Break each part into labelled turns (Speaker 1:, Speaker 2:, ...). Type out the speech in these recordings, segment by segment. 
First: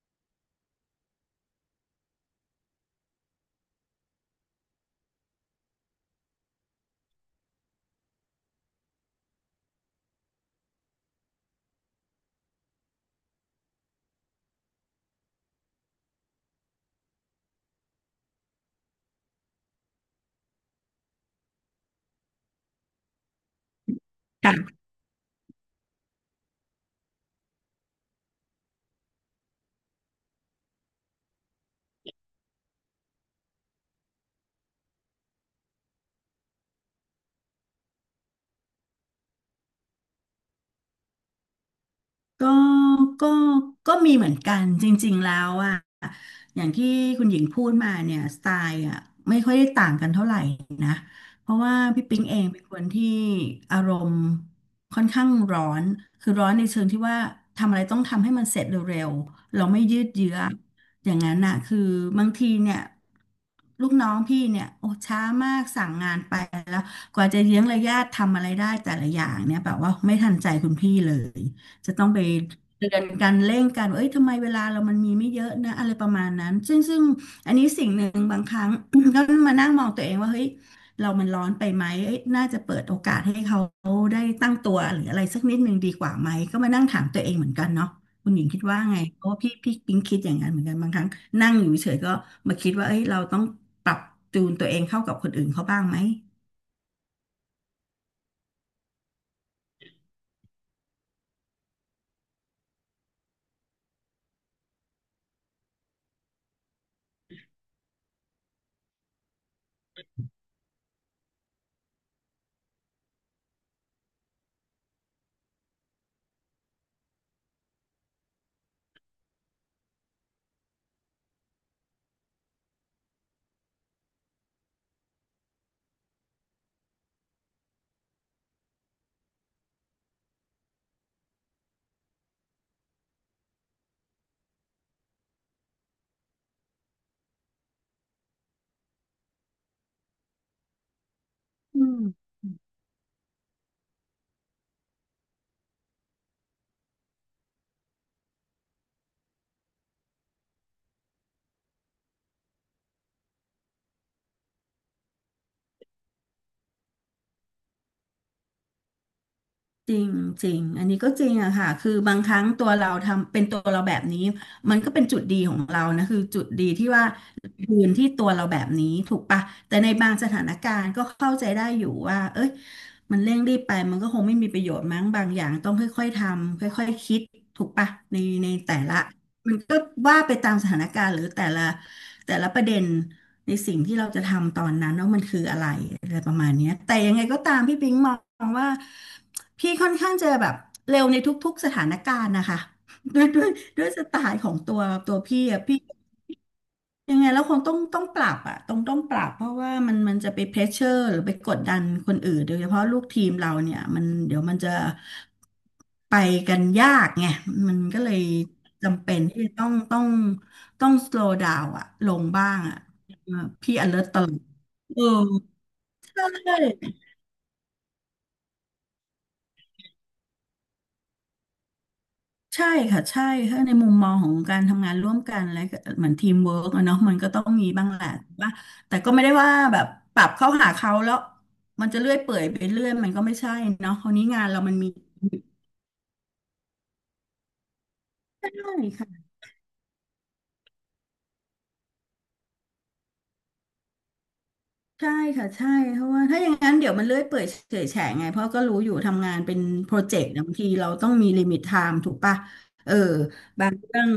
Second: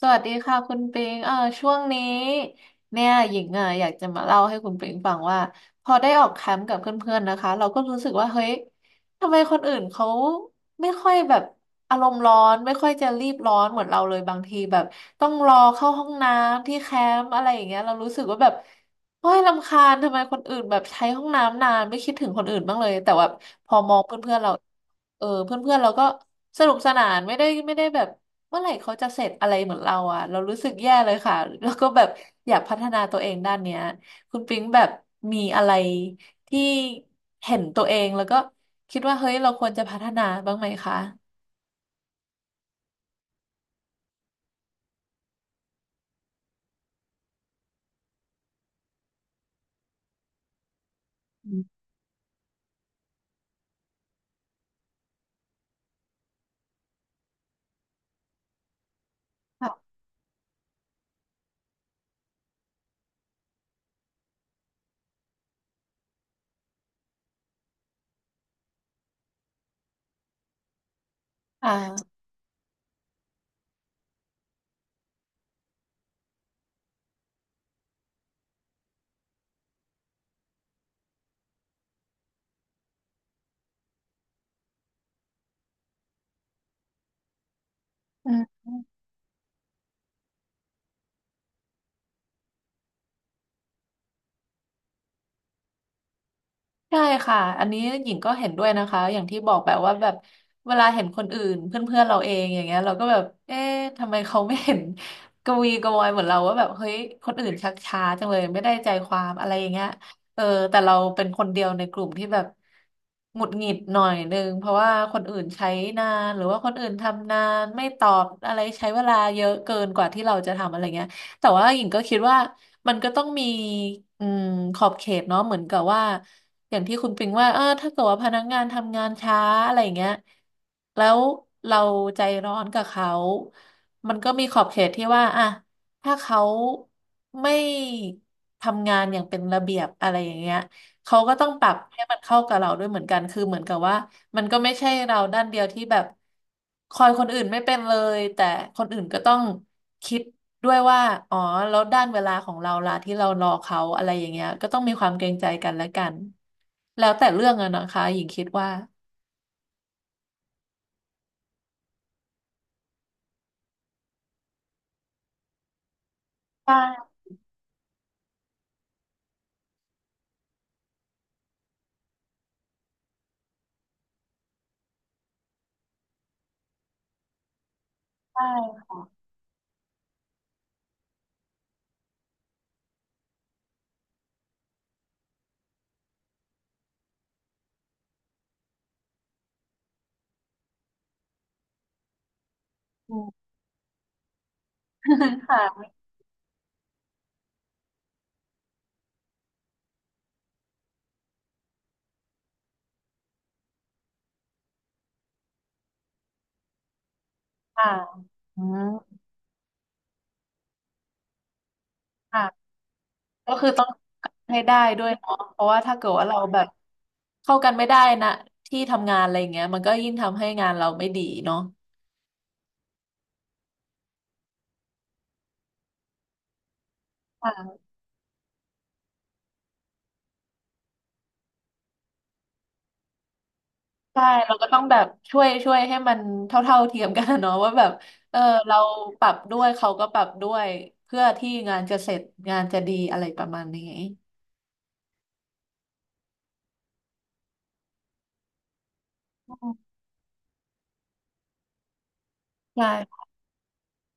Speaker 1: สวัสดีค่ะคุณปิงช่วงนี้เนี่ยหญิงอ่ะอยากจะมาเล่าให้คุณปิงฟังว่าพอได้ออกแคมป์กับเพื่อนๆนะคะเราก็รู้สึกว่าเฮ้ยทำไมคนอื่นเขาไม่ค่อยแบบอารมณ์ร้อนไม่ค่อยจะรีบร้อนเหมือนเราเลยบางทีแบบต้องรอเข้าห้องน้ำที่แคมป์อะไรอย่างเงี้ยเรารู้สึกว่าแบบโอ้ยรำคาญทำไมคนอื่นแบบใช้ห้องน้ำนานไม่คิดถึงคนอื่นบ้างเลยแต่ว่าพอมองเพื่อนๆเรา
Speaker 2: ค่ะ
Speaker 1: เพื่อนๆเราก็สนุกสนานไม่ได้แบบ เมื่อไหร่เขาจะเสร็จอะไรเหมือนเราอ่ะเรารู้สึกแย่เลยค่ะแล้วก็แบบอยากพัฒนาตัวเองด้านเนี้ยคุณปิ๊งแบบมีอะไรที่เห็นตัวเองแล้วก็คิดว่าเฮ้ยเราควรจะพัฒนาบ้างไหมคะ
Speaker 2: ก็ก็ก็มีเหมือนกันจริงๆ แล้วอะอย่างที่คุณหญิงพูดมาเนี่ยสไตล์อะไม่ค่อยได้ต่างกันเท่าไหร่นะเพ
Speaker 1: อื
Speaker 2: ราะว่า
Speaker 1: ม
Speaker 2: พี่ปิ๊งเองเป็นคนที่อารมณ์ค่อนข้างร้อน คือร้อนในเชิงที่ว่าทำอะไรต้องทำให้มันเสร็จเร็วๆเราไม่
Speaker 1: ค่ะ
Speaker 2: ยืดเยื้ออย่างนั้นน่ะคือบางทีเนี่ยลูกน้องพี่เนี่ยโอ้ช้ามากสั่งงานไปแล้วกว่าจะเยื้องระยะทำอะไรได้แต่ละอย่างเนี่ยแบบว่าไม่ทันใจคุณพี่เลย จะต้อง
Speaker 1: อ่า
Speaker 2: ไปเตือนกันเร่งกันว่าเอ้ยทำไมเวลาเรามันมีไม่เยอะนะอะไรประมาณนั้นซึ่งอันนี้สิ่งหนึ่งบางครั้ง ก็มานั่งมองตัวเองว่าเฮ้ยเรามันร้อนไปไหมเอ้ยน่าจะเปิดโอกาสให้เขาได้ตั้งตัวหรืออะไรสักนิดหนึ่งดีกว่าไหมก็มานั่งถามตัวเองเหมือนกันเนาะคุณห
Speaker 1: อื
Speaker 2: ญิงคิดว่าไงเพราะว่าพี่ปิ๊งคิดอย่างนั้นเหมือนกันบางครั้งนั่งอยู่เฉยๆก็มาคิดว่าเอ้ยเราต้องปรับจูนตัวเองเข้ากับคนอื่นเขาบ้างไหม
Speaker 1: ใช่ค่ะอันนี้หญิงก็เห็นด้วยนะคะ อย่างที่บอกแบบว่าแบบเวลาเห็นคนอื่นเพื่อนๆเราเองอย่างเงี้ยเราก็แบบเอ๊ะทำไมเขาไม่เห็น กระวีกระวอยเหมือนเราว่าแบบเฮ้ยคนอื่นชักช้าจังเลยไม่ได้ใจความอะไรอย่างเงี้ยเออแต่เราเป็นคนเดียวในกลุ่มที่แบบหงุดหงิดหน่อยนึงเพราะว่าคนอื่นใช้นานหรือว่าคนอื่นทำนานไม่ตอบอะไรใช้เวลาเยอะเกินกว่าที่เราจะทำอะไรเงี้ย แต่ว่าหญิงก็คิดว่ามันก็ต้องมีอืมขอบเขตเนาะเหมือนกับว่าอย่างที่คุณปิงว่าเออถ้าเกิดว่าพนักงานทำงานช้าอะไรอย่างเงี้ยแล้วเราใจร้อนกับเขามันก็มีขอบเขตที่ว่าอ่ะถ้าเขาไม่ทำงานอย่างเป็นระเบียบอะไรอย่างเงี้ย เขาก็ต้องปรับ
Speaker 2: อื
Speaker 1: ให้
Speaker 2: ม
Speaker 1: มันเข้ากับเราด้วยเหมือนกันคือเหมือนกับว่ามันก็ไม่ใช่เราด้านเดียวที่แบบคอยคนอื่นไม่เป็นเลยแต่คนอื่นก็ต้องคิดด้วยว่าอ๋อแล้วด้านเวลาของเราล่ะที่เรารอเขาอะไรอย่างเงี้ยก็ต้องมีความเกรงใจกันและกันแล้วแต่เรื่องอะนะคะหญิงคิดว่า
Speaker 2: จริงจริงอันนี้ก็จริงอะค่ะคือบางครั้งตัวเราทำเป็นตัวเราแบบนี้มันก็เป็นจุดดีของเรานะคือจุดดีที่ว่า
Speaker 1: ใช่
Speaker 2: ยืนที่ตัวเราแบบนี้ถูกปะแต่ในบางสถานการณ์ก็เข้าใจได้อยู่ว่าเอ้ยมันเร่งรีบไปมันก็คงไม่มีประโยชน์มั้งบางอย่างต้องค่อยๆทำค่อยๆคิดถูกปะในแต่
Speaker 1: ใช่
Speaker 2: ละมันก็ว่าไปตามสถานการณ์หรือแต่ละแต่ละประเด็น ในสิ่งที่เราจะทำตอนนั้นว่ามันคืออะไรอะไรประมาณเนี้ยแต่ยังไงก็ตามพี่ปิงมองว่าพี่ค่อนข้างจะแบบเร็วในทุกๆสถานการณ์นะคะ
Speaker 1: อื
Speaker 2: ด้วยด้วย
Speaker 1: ม
Speaker 2: ด้วยสไตล์ของตัวพี่ อะพี่
Speaker 1: ค่ะ
Speaker 2: ยังไงแล้วคงต้องปรับอะต้องปรับเพราะว่ามันจะไปเพรสเชอร์หรือไปกดดันคนอื่นโดยเฉพาะลูกทีมเราเนี่ยมันเดี๋ยวมันจะไปกันยากไงมัน
Speaker 1: ค่ะ
Speaker 2: ก็เลย
Speaker 1: อืม
Speaker 2: จำเป็นที่ต้อง slow down อะลงบ้าง
Speaker 1: ค่ะ
Speaker 2: อะเอ่อ
Speaker 1: ก็คือ
Speaker 2: พี่
Speaker 1: ต้อง
Speaker 2: alert ตลอด
Speaker 1: ให้ได้
Speaker 2: เอ
Speaker 1: ด้
Speaker 2: อ
Speaker 1: วยเนาะเพราะว่าถ้าเกิด
Speaker 2: ใช
Speaker 1: ว่าเราแบบ
Speaker 2: ่
Speaker 1: เข้ากันไม่ได้นะที่ทำงานอะไรอย่างเงี้ยมันก็ยิ่งทำให้งานเราไม่ดีเนาะ
Speaker 2: ใช่ค่ะใช่ถ้าในมุมมองของการทำงานร่วมกันและเหมือนทีมเวิร์กอะเนาะมันก็ต้อง
Speaker 1: ค่ะ
Speaker 2: มีบ้างแหละว่าแต่ก็ไม่ได้ว่าแบบปรับเข้าหาเขาแล้วมันจะเลื่อยเปื่อยไปเรื่อยมันก็ไม่ใช่เนาะคราว
Speaker 1: ใช่
Speaker 2: นี้งาน
Speaker 1: เรา
Speaker 2: เรา
Speaker 1: ก็
Speaker 2: มั
Speaker 1: ต้
Speaker 2: น
Speaker 1: อง
Speaker 2: มี
Speaker 1: แบบช่วยให้มันเท่าเทียมกันอะเนาะ ว่าแบบเออเราป
Speaker 2: ใช่
Speaker 1: รับด้วยเขาก็ปรับด้วยเพื่อที่งานจะเสร็จงานจะดีอะไรประมาณนี้
Speaker 2: ใช่ค่ะใช่เพราะว่าถ้าอย่างนั้นเดี๋ยวมันเลื่อยเปื่อยเฉอยแฉะไงเพราะก็รู้อยู่ทำงาน
Speaker 1: อื
Speaker 2: เป็น
Speaker 1: ม
Speaker 2: โปรเจกต์นะบางทีเราต้องมีลิมิตไทม์ถูกปะเออ
Speaker 1: ใช่
Speaker 2: บางเรื่อง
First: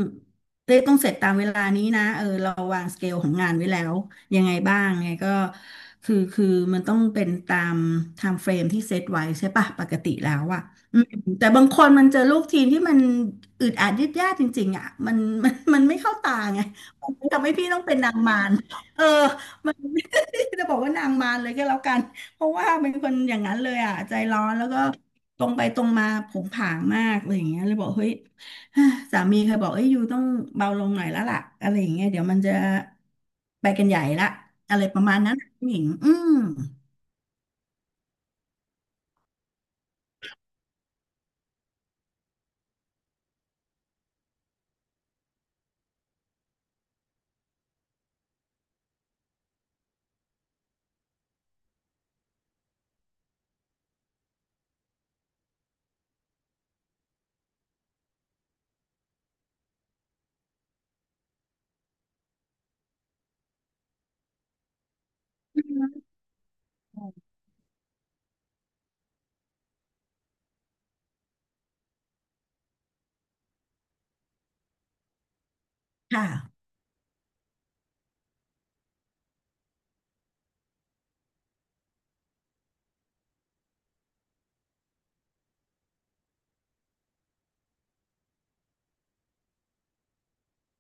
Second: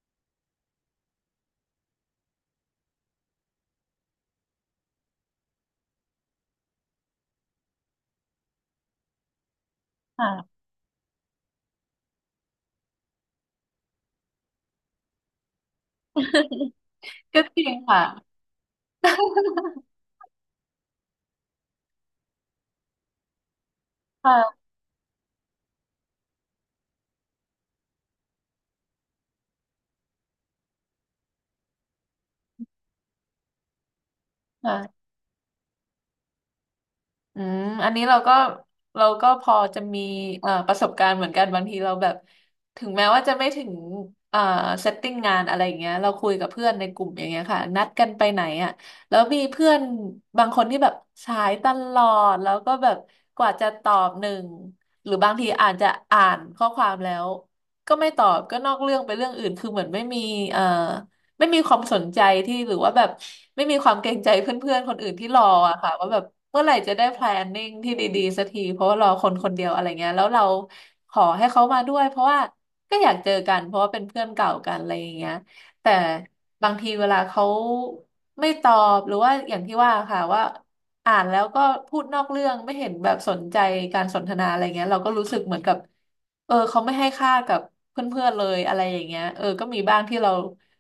Speaker 2: เต้ต้องเสร็จตามเวลานี้นะเออเราวางสเกลของงานไว้แล้วยังไงบ้างไงก็คือมันต้องเป็นตามไทม์เฟรมที่เซตไว้ใช่ปะปกติแล้วอะ
Speaker 1: ค่ะ
Speaker 2: อืมแต่บางคนมันเจอลูกทีมที่มันอึดอัดยืดยาดจริงๆอะมันไม่เข้าตาไงมัน
Speaker 1: ก็
Speaker 2: ทำให้
Speaker 1: จริ
Speaker 2: พี่
Speaker 1: ง
Speaker 2: ต้องเป็น
Speaker 1: ค่ะ
Speaker 2: นางมารเออ มัน จะบอกว่านางมารเลยก็แล้วกันเพราะว่าเป็นคนอย่างนั้นเลยอ่ะใจร้อน
Speaker 1: ค
Speaker 2: แล้วก็ตรงไปตรงมาผงผางมากอะไรอย่างเงี้ยเลยบอกเฮ้ย สามีเคยบอกเอ้ยยูต้องเบาลงหน่อยแล้วล่ะอะไรอย่างเงี้ยเดี๋ยวมันจะไปกันใหญ่ละอะไรป
Speaker 1: ่ะ
Speaker 2: ระมาณนั้นผู้หญิงอืม
Speaker 1: อืมอันนี้เราก็เราก็พอจะมีประสบการณ์เหมือนกันบางทีเราแบบถึงแม้ว่าจะไม่ถึงเอ่อเซตติ้งงานอะไรอย่างเงี้ยเราคุยกับเพื่อนในกลุ่มอย่างเงี้ยค่ะนัดกันไปไหนอ่ะแล้วมีเพื่อนบางคนที่แบบสายตลอดแล้วก็แบบกว่าจะตอบหนึ่งหรือบางทีอาจจะอ่านข้อความแล้วก็ไม่ตอบก็นอกเรื่องไปเรื่องอื่นคือเหมือนไม่มีเอ่อ ไม่มีความสนใจที่หรือว่าแบบไม่มีความเกรงใจเพื่อนๆคนอื่นที่รออะค่ะว่าแบบเมื่อไหร่จะได้ planning ที่ดีๆสักทีเพราะว่ารอคนคนเดียวอะไรเงี้ยแล้วเราขอให้เขามาด้วยเพราะว่าก็อยากเจอกันเพราะว่าเป็นเพื่อนเก่ากันอะไรอย่างเงี้ยแต่
Speaker 2: ค่ะ
Speaker 1: บางทีเวลาเขาไม่ตอบหรือว่าอย่างที่ว่าค่ะว่าอ่านแล้วก็พูดนอกเรื่องไม่เห็นแบบสนใจการสนทนาอะไรเงี้ยเราก็รู้สึกเหมือนกับ เออเขาไม่ให้ค่ากับเพื่อนๆเลยอะไรอย่างเงี้ยเออก็มีบ้างที่เรา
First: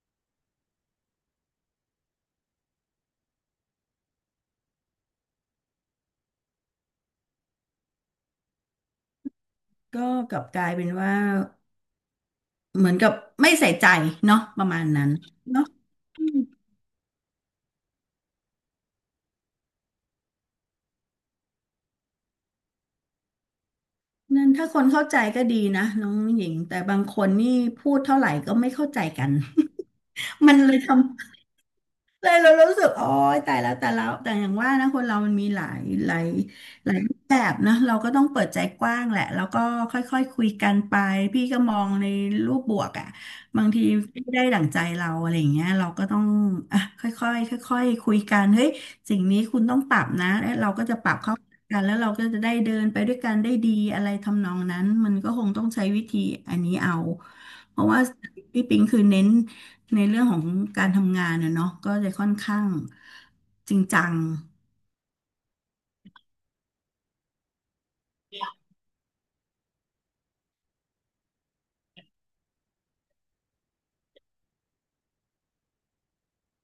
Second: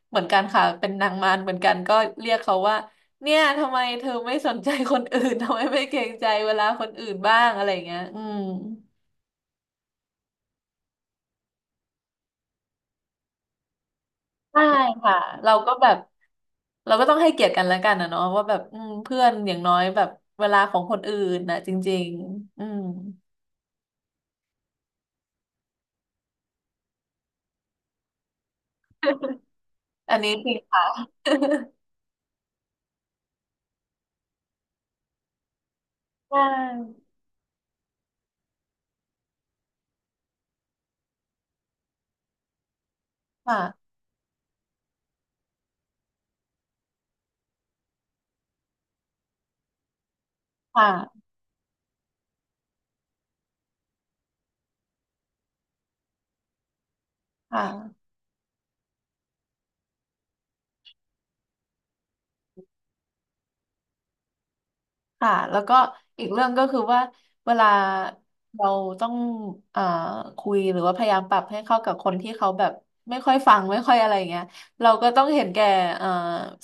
Speaker 1: เหมือนกันค่ะเป็นนางมารเหมือนกันก็เรียกเขาว่าเนี่ยทำไมเธอไม่สนใจคนอื่น ทำไมไม่เกรงใจเวลาคนอื่นบ้างอะไรอย่างเงี้ยอืม
Speaker 2: ก็กลับกลายเป็นว่าเหมือนกับไม่ใส่ใจเนาะป
Speaker 1: ใช่
Speaker 2: ระมาณนั้น
Speaker 1: ค่ะเรา
Speaker 2: เนาะ
Speaker 1: ก็แบบ
Speaker 2: อืม
Speaker 1: เราก็ต้องให้เกียรติกันแล้วกันนะเนาะว่าแบบอืมเพื่อนอย่างน้อยแบบเวลาของคนอื่นนะจริงๆอืม
Speaker 2: นั่นถ้าคนเข้าใจก็ดีนะน้องหญิงแต่บางคนนี่พูดเท่าไหร่ก็ไม่เข้าใจกัน
Speaker 1: อันนี้จ
Speaker 2: มั
Speaker 1: ริ
Speaker 2: น
Speaker 1: ง
Speaker 2: เลย
Speaker 1: ค่ะ
Speaker 2: ทำ เลยเรารู้สึกโอ้ยแต่แล้วแต่แล้วแต่อย่างว่านะคนเรามันมีหลาย
Speaker 1: ใช่
Speaker 2: หลายรูปแบบนะเราก็ต้องเปิดใจกว้างแหละแล้วก็ค่อยๆคคุยกันไปพี่ก็มองในรูปบวกอ่ะบางที
Speaker 1: ค่ะ
Speaker 2: ไม่ได้ดั่งใจเราอะไรอย่างเงี้ยเราก็ต้องอ่ะค่อยๆค่อยๆคุยกันเฮ้ยสิ่งนี้คุณต้องปรับนะแล้วเราก็จะปรับ
Speaker 1: ค่ะ
Speaker 2: เข้ากันแล้วเราก็จะได้เดินไปด้วยกันได้ดีอะไรทำนองนั้นมันก็คงต้องใช้วิธีอันนี้เอา
Speaker 1: ค
Speaker 2: เพราะว่า
Speaker 1: ่ะ
Speaker 2: พี่ปิงคือเน้นในเรื่องของการทำงานนะเนาะก็จะค่อนข้างจริงจัง
Speaker 1: ค่ะแล้วก็อีกเรื่องก็คือว่าเวลาเราต้องอ่าคุยหรือว่าพยายามปรับให้เข้ากับคนที่เขาแบบไม่ค่อยฟังไม่ค่อยอะไรอย่างเงี้ยเราก็ต้องเห็นแก่อ่า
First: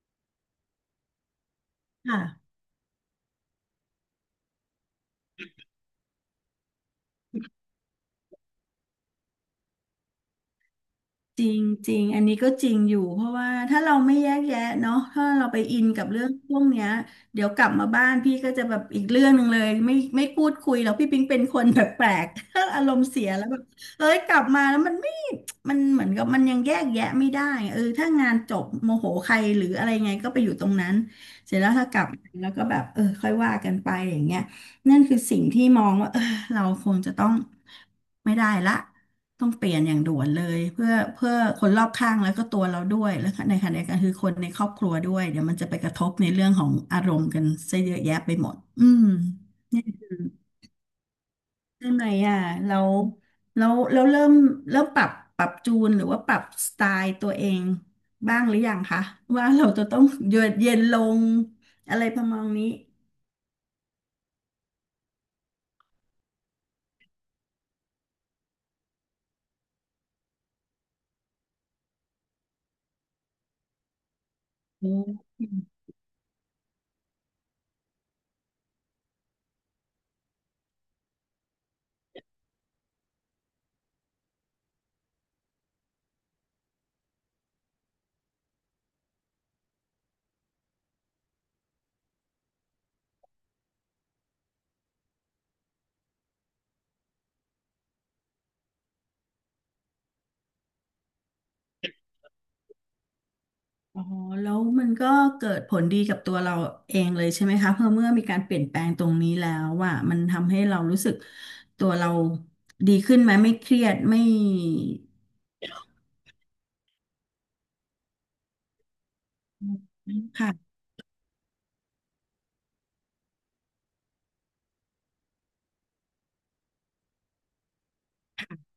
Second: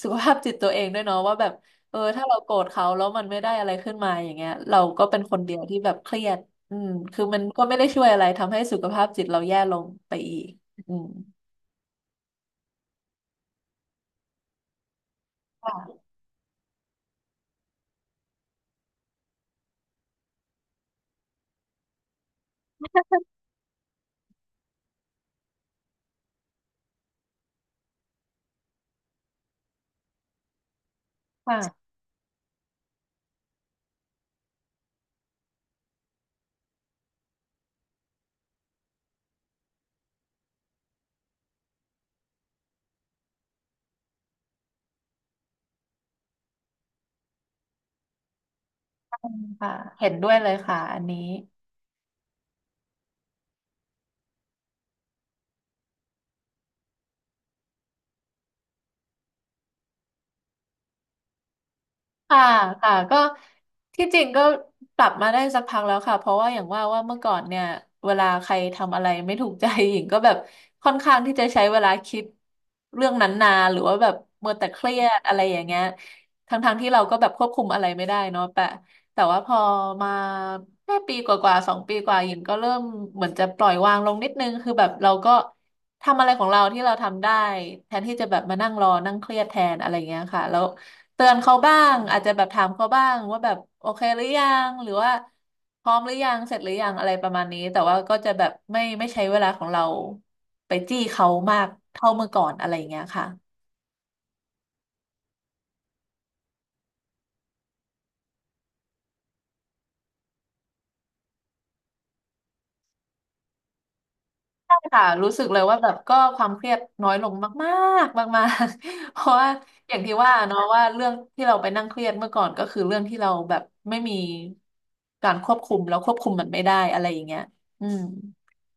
Speaker 1: สุขภาพจิตตัวเองด้วยเนาะว่าแบบเออ
Speaker 2: ค่ะ
Speaker 1: ถ้าเราโกรธเขาแล้วมันไม่ได้อะไรขึ้นมาอย่างเงี้ยเราก็เป็นคนเดียวที่แบบเครียดอืมคือมันก็ไม่ได้ช่วยอะไรทำให้สุขภาพจิตเราแย่ลงไปอีกอืม
Speaker 2: จริงจริงอันนี้ก็จริงอยู่เพราะว่าถ้าเราไม่แยกแยะเนาะถ้าเราไป
Speaker 1: ค่ะ
Speaker 2: อินกับเรื่องพวกเนี้ยเดี๋ยวกลับมาบ้านพี่ก็จะแบบอีกเรื่องหนึ่งเลยไม่พูดคุยแล้วพี่ปิ๊งเป็นคน แปลกๆ ถ้าอารมณ์เสียแล้วแบบเอ้ยกลับมาแล้วมันเหมือนกับมันยังแยกแยะไม่ได้เออถ้างานจบโมโหใครหรืออะไรไงก็ไปอยู่ตรงนั้นเสร็จแล้วถ้า
Speaker 1: ค่ะ
Speaker 2: กลับมาแล้วก็แบบเออค่อยว่ากันไปอย่างเงี้ยนั่นคือสิ่งที่มองว่าเออ เราคงจะต้องไม่ได้ละต้องเปลี่ยนอย่างด่วนเลยเพื่อคนรอบข้างแล้วก็ตัวเราด้วยแล้วก็ในขณะเดียวกันคือคนในครอบครัวด้วยเดี๋ยวมันจะไปกระทบในเรื่องของอารมณ์กันซะเยอะแยะไปหมดอืม
Speaker 1: ค่ะ
Speaker 2: เนี่ย
Speaker 1: เห็
Speaker 2: คือ
Speaker 1: นด้วยเลยค่ะอันนี้
Speaker 2: เรื่องไหนอ่ะเราเราเราเริ่มเริ่มปรับปรับจูนหรือว่าปรับสไตล์ตัวเองบ้างหรือยังคะว่าเราจะต้องเยือกเย็นลงอะไรประ
Speaker 1: ค่ะ
Speaker 2: มาณนี้
Speaker 1: ค่ะก็ที่จริงก็ปรับมาได้สักพักแล้วค่ะเพราะว่าอย่างว่าว่าเมื่อก่อนเนี่ยเวลาใครทำอะไรไม่ถูกใจ หญิงก็แบบ ค่อนข้างที่จะใช้เวลาคิดเรื่องนั้นนานหรือว่าแบบมัวแต่เครียดอะไรอย่างเงี้ยทั้งๆที่เราก็แบบควบคุมอะไรไม่ได้เนาะแต่ว่าพอมาแค่ปีกว่าๆสองปีกว่าหญิงก็เริ่มเหมือนจะปล่อยวางลงนิดนึงคือแบบเราก็ทำอะไรของเราที่เราทำได้แทนที่จะแบบมานั่งรอนั่งเครียดแทนอะไรอย่างเงี้ยค่ะแล้ว เตือนเขาบ้างอาจจะแบบถามเขาบ้างว่าแบบโอเคหรือยังหรือว่าพร้อมหรือยังเสร็จหรือยังอะไรประมาณนี้แต่ว่าก็จะแบบไม่ใช้เวลาของเราไปจี้เขามากเท่าเมื่อก่อนอะไรอย่างเงี้ยค่ะ
Speaker 2: อ๋อแล้วมันก็เกิดผลดีกับตัวเราเองเลยใช่ไหมคะเพราะเมื่อมีการเปลี่ยนแปลงตรงนี้แล้วว่ามันทำให้เรารู้สึกตัวเราดีขึ้นไหมไม่เครียดไม่
Speaker 1: ใช่ค่ะรู้สึกเลยว่าแบบก็ความเครียดน้อยลงมากๆ มากๆ เพราะว่าอย่างที่ว่าเนาะ
Speaker 2: ค่ะ
Speaker 1: ว่าเรื่องที่เราไปนั่งเครียดเมื่อก่อนก็คือเรื่องที่เราแบบไม่มีการควบคุมแล้วควบคุมมันไม่ได้อะไรอย่างเงี้ยอืม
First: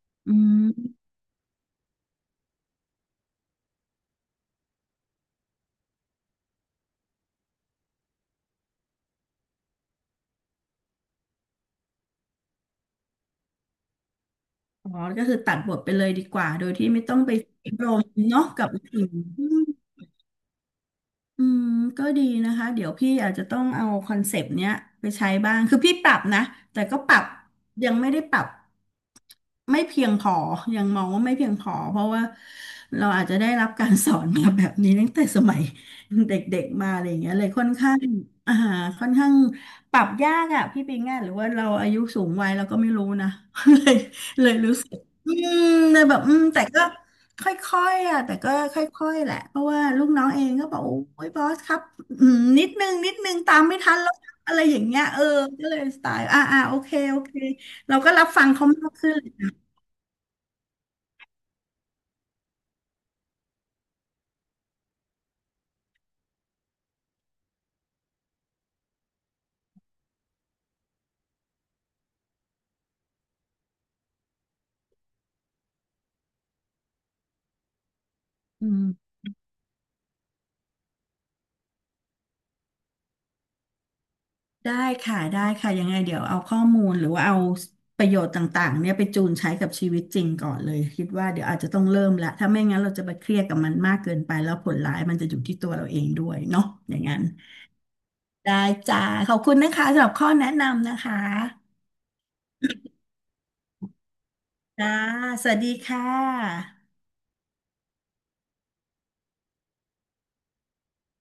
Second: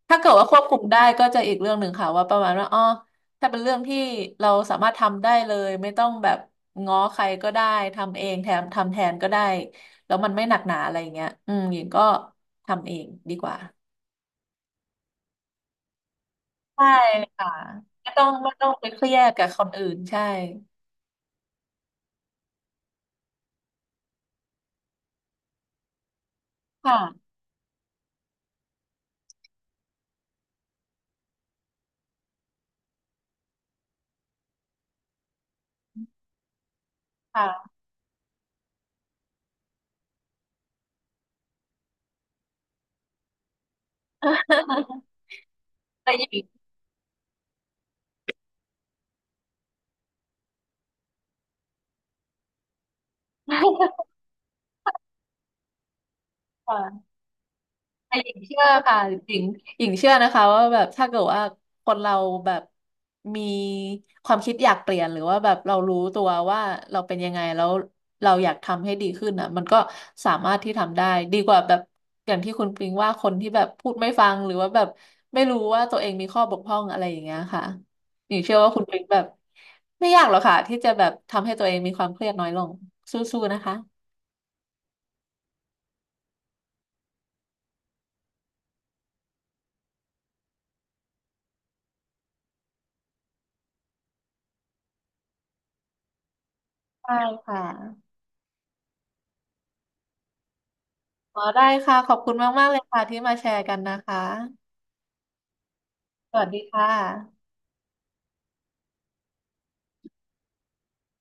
Speaker 1: ถ้าเกิ
Speaker 2: อื
Speaker 1: ดว่าควบคุมได้
Speaker 2: ม
Speaker 1: ก็จะอีกเรื่องหนึ่งค่ะว่าประมาณว่าอ๋อถ้าเป็นเรื่องที่เราสามารถทำได้เลยไม่ต้องแบบง้อใครก็ได้ทำเองแถมทำแทนก็ได้แล้วมันไม่หนักหนาอะไรอย่างเงี้ยอืมหญิงก็ทำเองดีกว่า
Speaker 2: อ๋อก็คือตัดบทไปเลยดีกว่าโดย
Speaker 1: ใช่
Speaker 2: ที่ไม่ต้องไป
Speaker 1: ค่ะ
Speaker 2: รม
Speaker 1: ไม่ต้อง
Speaker 2: เนาะ
Speaker 1: ไม่
Speaker 2: กั
Speaker 1: ต้อ
Speaker 2: บ
Speaker 1: งไปเค
Speaker 2: สิ่
Speaker 1: รี
Speaker 2: ง
Speaker 1: ยดกับคนอื่นใช่
Speaker 2: อืมก็ดีนะคะเดี๋ยวพี่อาจจะต้องเอาคอนเซปต์เนี้ยไปใช้บ้างคือพี่ปรับนะแต่ก็ปรับ
Speaker 1: ค่ะ
Speaker 2: ยังไม่ได้ปรับไม่เพียงพอยังมองว่าไม่เพียงพอเพราะว่าเราอาจจะได้รับการสอนมาแบบนี้ตั้งแต่สมัย เด็กๆมาอะไรอย่างเงี้ยเลยค่อน
Speaker 1: ค่ะ
Speaker 2: ข้างอ่าค่อนข้างปรับยากอ่ะพี่ปิงอ่ะหรือว่าเราอายุสูงวัยเราก็ไม่รู้นะ เลยเลยรู้สึก อืมเลย
Speaker 1: แต่
Speaker 2: แบบ
Speaker 1: ห
Speaker 2: อื
Speaker 1: ญิ
Speaker 2: ม
Speaker 1: ง
Speaker 2: แต่ก็ ค่อยๆอ่ะแต่ก็ค่อยๆแหละเพราะว่าลูกน้องเองก็บอกโอ้ยบอสครับอืมนิดนึงตามไม่ทันแล้ วครับอะไรอย่างเงี้ยเออก็เลยสไตล์โอเค
Speaker 1: ค่ะ
Speaker 2: โอเคเราก็
Speaker 1: แต่
Speaker 2: รั
Speaker 1: ห
Speaker 2: บ
Speaker 1: ญิง
Speaker 2: ฟัง
Speaker 1: เชื่อ
Speaker 2: เขามาก
Speaker 1: ค่ะ
Speaker 2: ขึ้น
Speaker 1: หญิงหญิงเชื่อนะคะว่าแบบถ้าเกิดว่าคนเราแบบมีความคิดอยากเปลี่ยนหรือว่าแบบเรารู้ตัวว่าเราเป็นยังไงแล้วเราอยากทำให้ดีขึ้นอ่ะมันก็สามารถที่ทำได้ดีกว่าแบบอย่างที่คุณปิงว่าคนที่แบบพูดไม่ฟังหรือว่าแบบไม่รู้ว่าตัวเองมีข้อบกพร่องอะไรอย่างเงี้ยค่ะหญิงเชื่อ
Speaker 2: อื
Speaker 1: ว่าคุ
Speaker 2: ม
Speaker 1: ณปิงแบบไม่ยากหรอกค่ะที่จะแบบทำให้ตัวเองมีความเครียดน้อยลงสู้ๆนะคะ
Speaker 2: ได้ค่ะได้ค่ะยังไงเดี๋ยวเอาข้อมูลหรือว่าเอาประโยชน์ต่างๆเนี่ยไปจูนใช้กับชีวิตจริงก่อนเลยคิดว่าเดี๋ยวอาจจะต้องเริ่มละถ้าไม่งั้นเราจะไปเครียดกับมันมากเกินไปแล้วผลร้ายมันจะอยู่ที่ตัวเราเองด้วยเนาะอย่าง
Speaker 1: ใช่
Speaker 2: นั้น
Speaker 1: ค่ะ
Speaker 2: ได้จ้าขอบคุณนะคะสำหรับข้อแนะนำนะคะ
Speaker 1: อ๋อได้ค่ะขอบคุณมากๆเลยค่ะที่มาแชร์กันนะคะ
Speaker 2: จ้า สวัสดีค่
Speaker 1: สวัสดีค่ะ
Speaker 2: ะ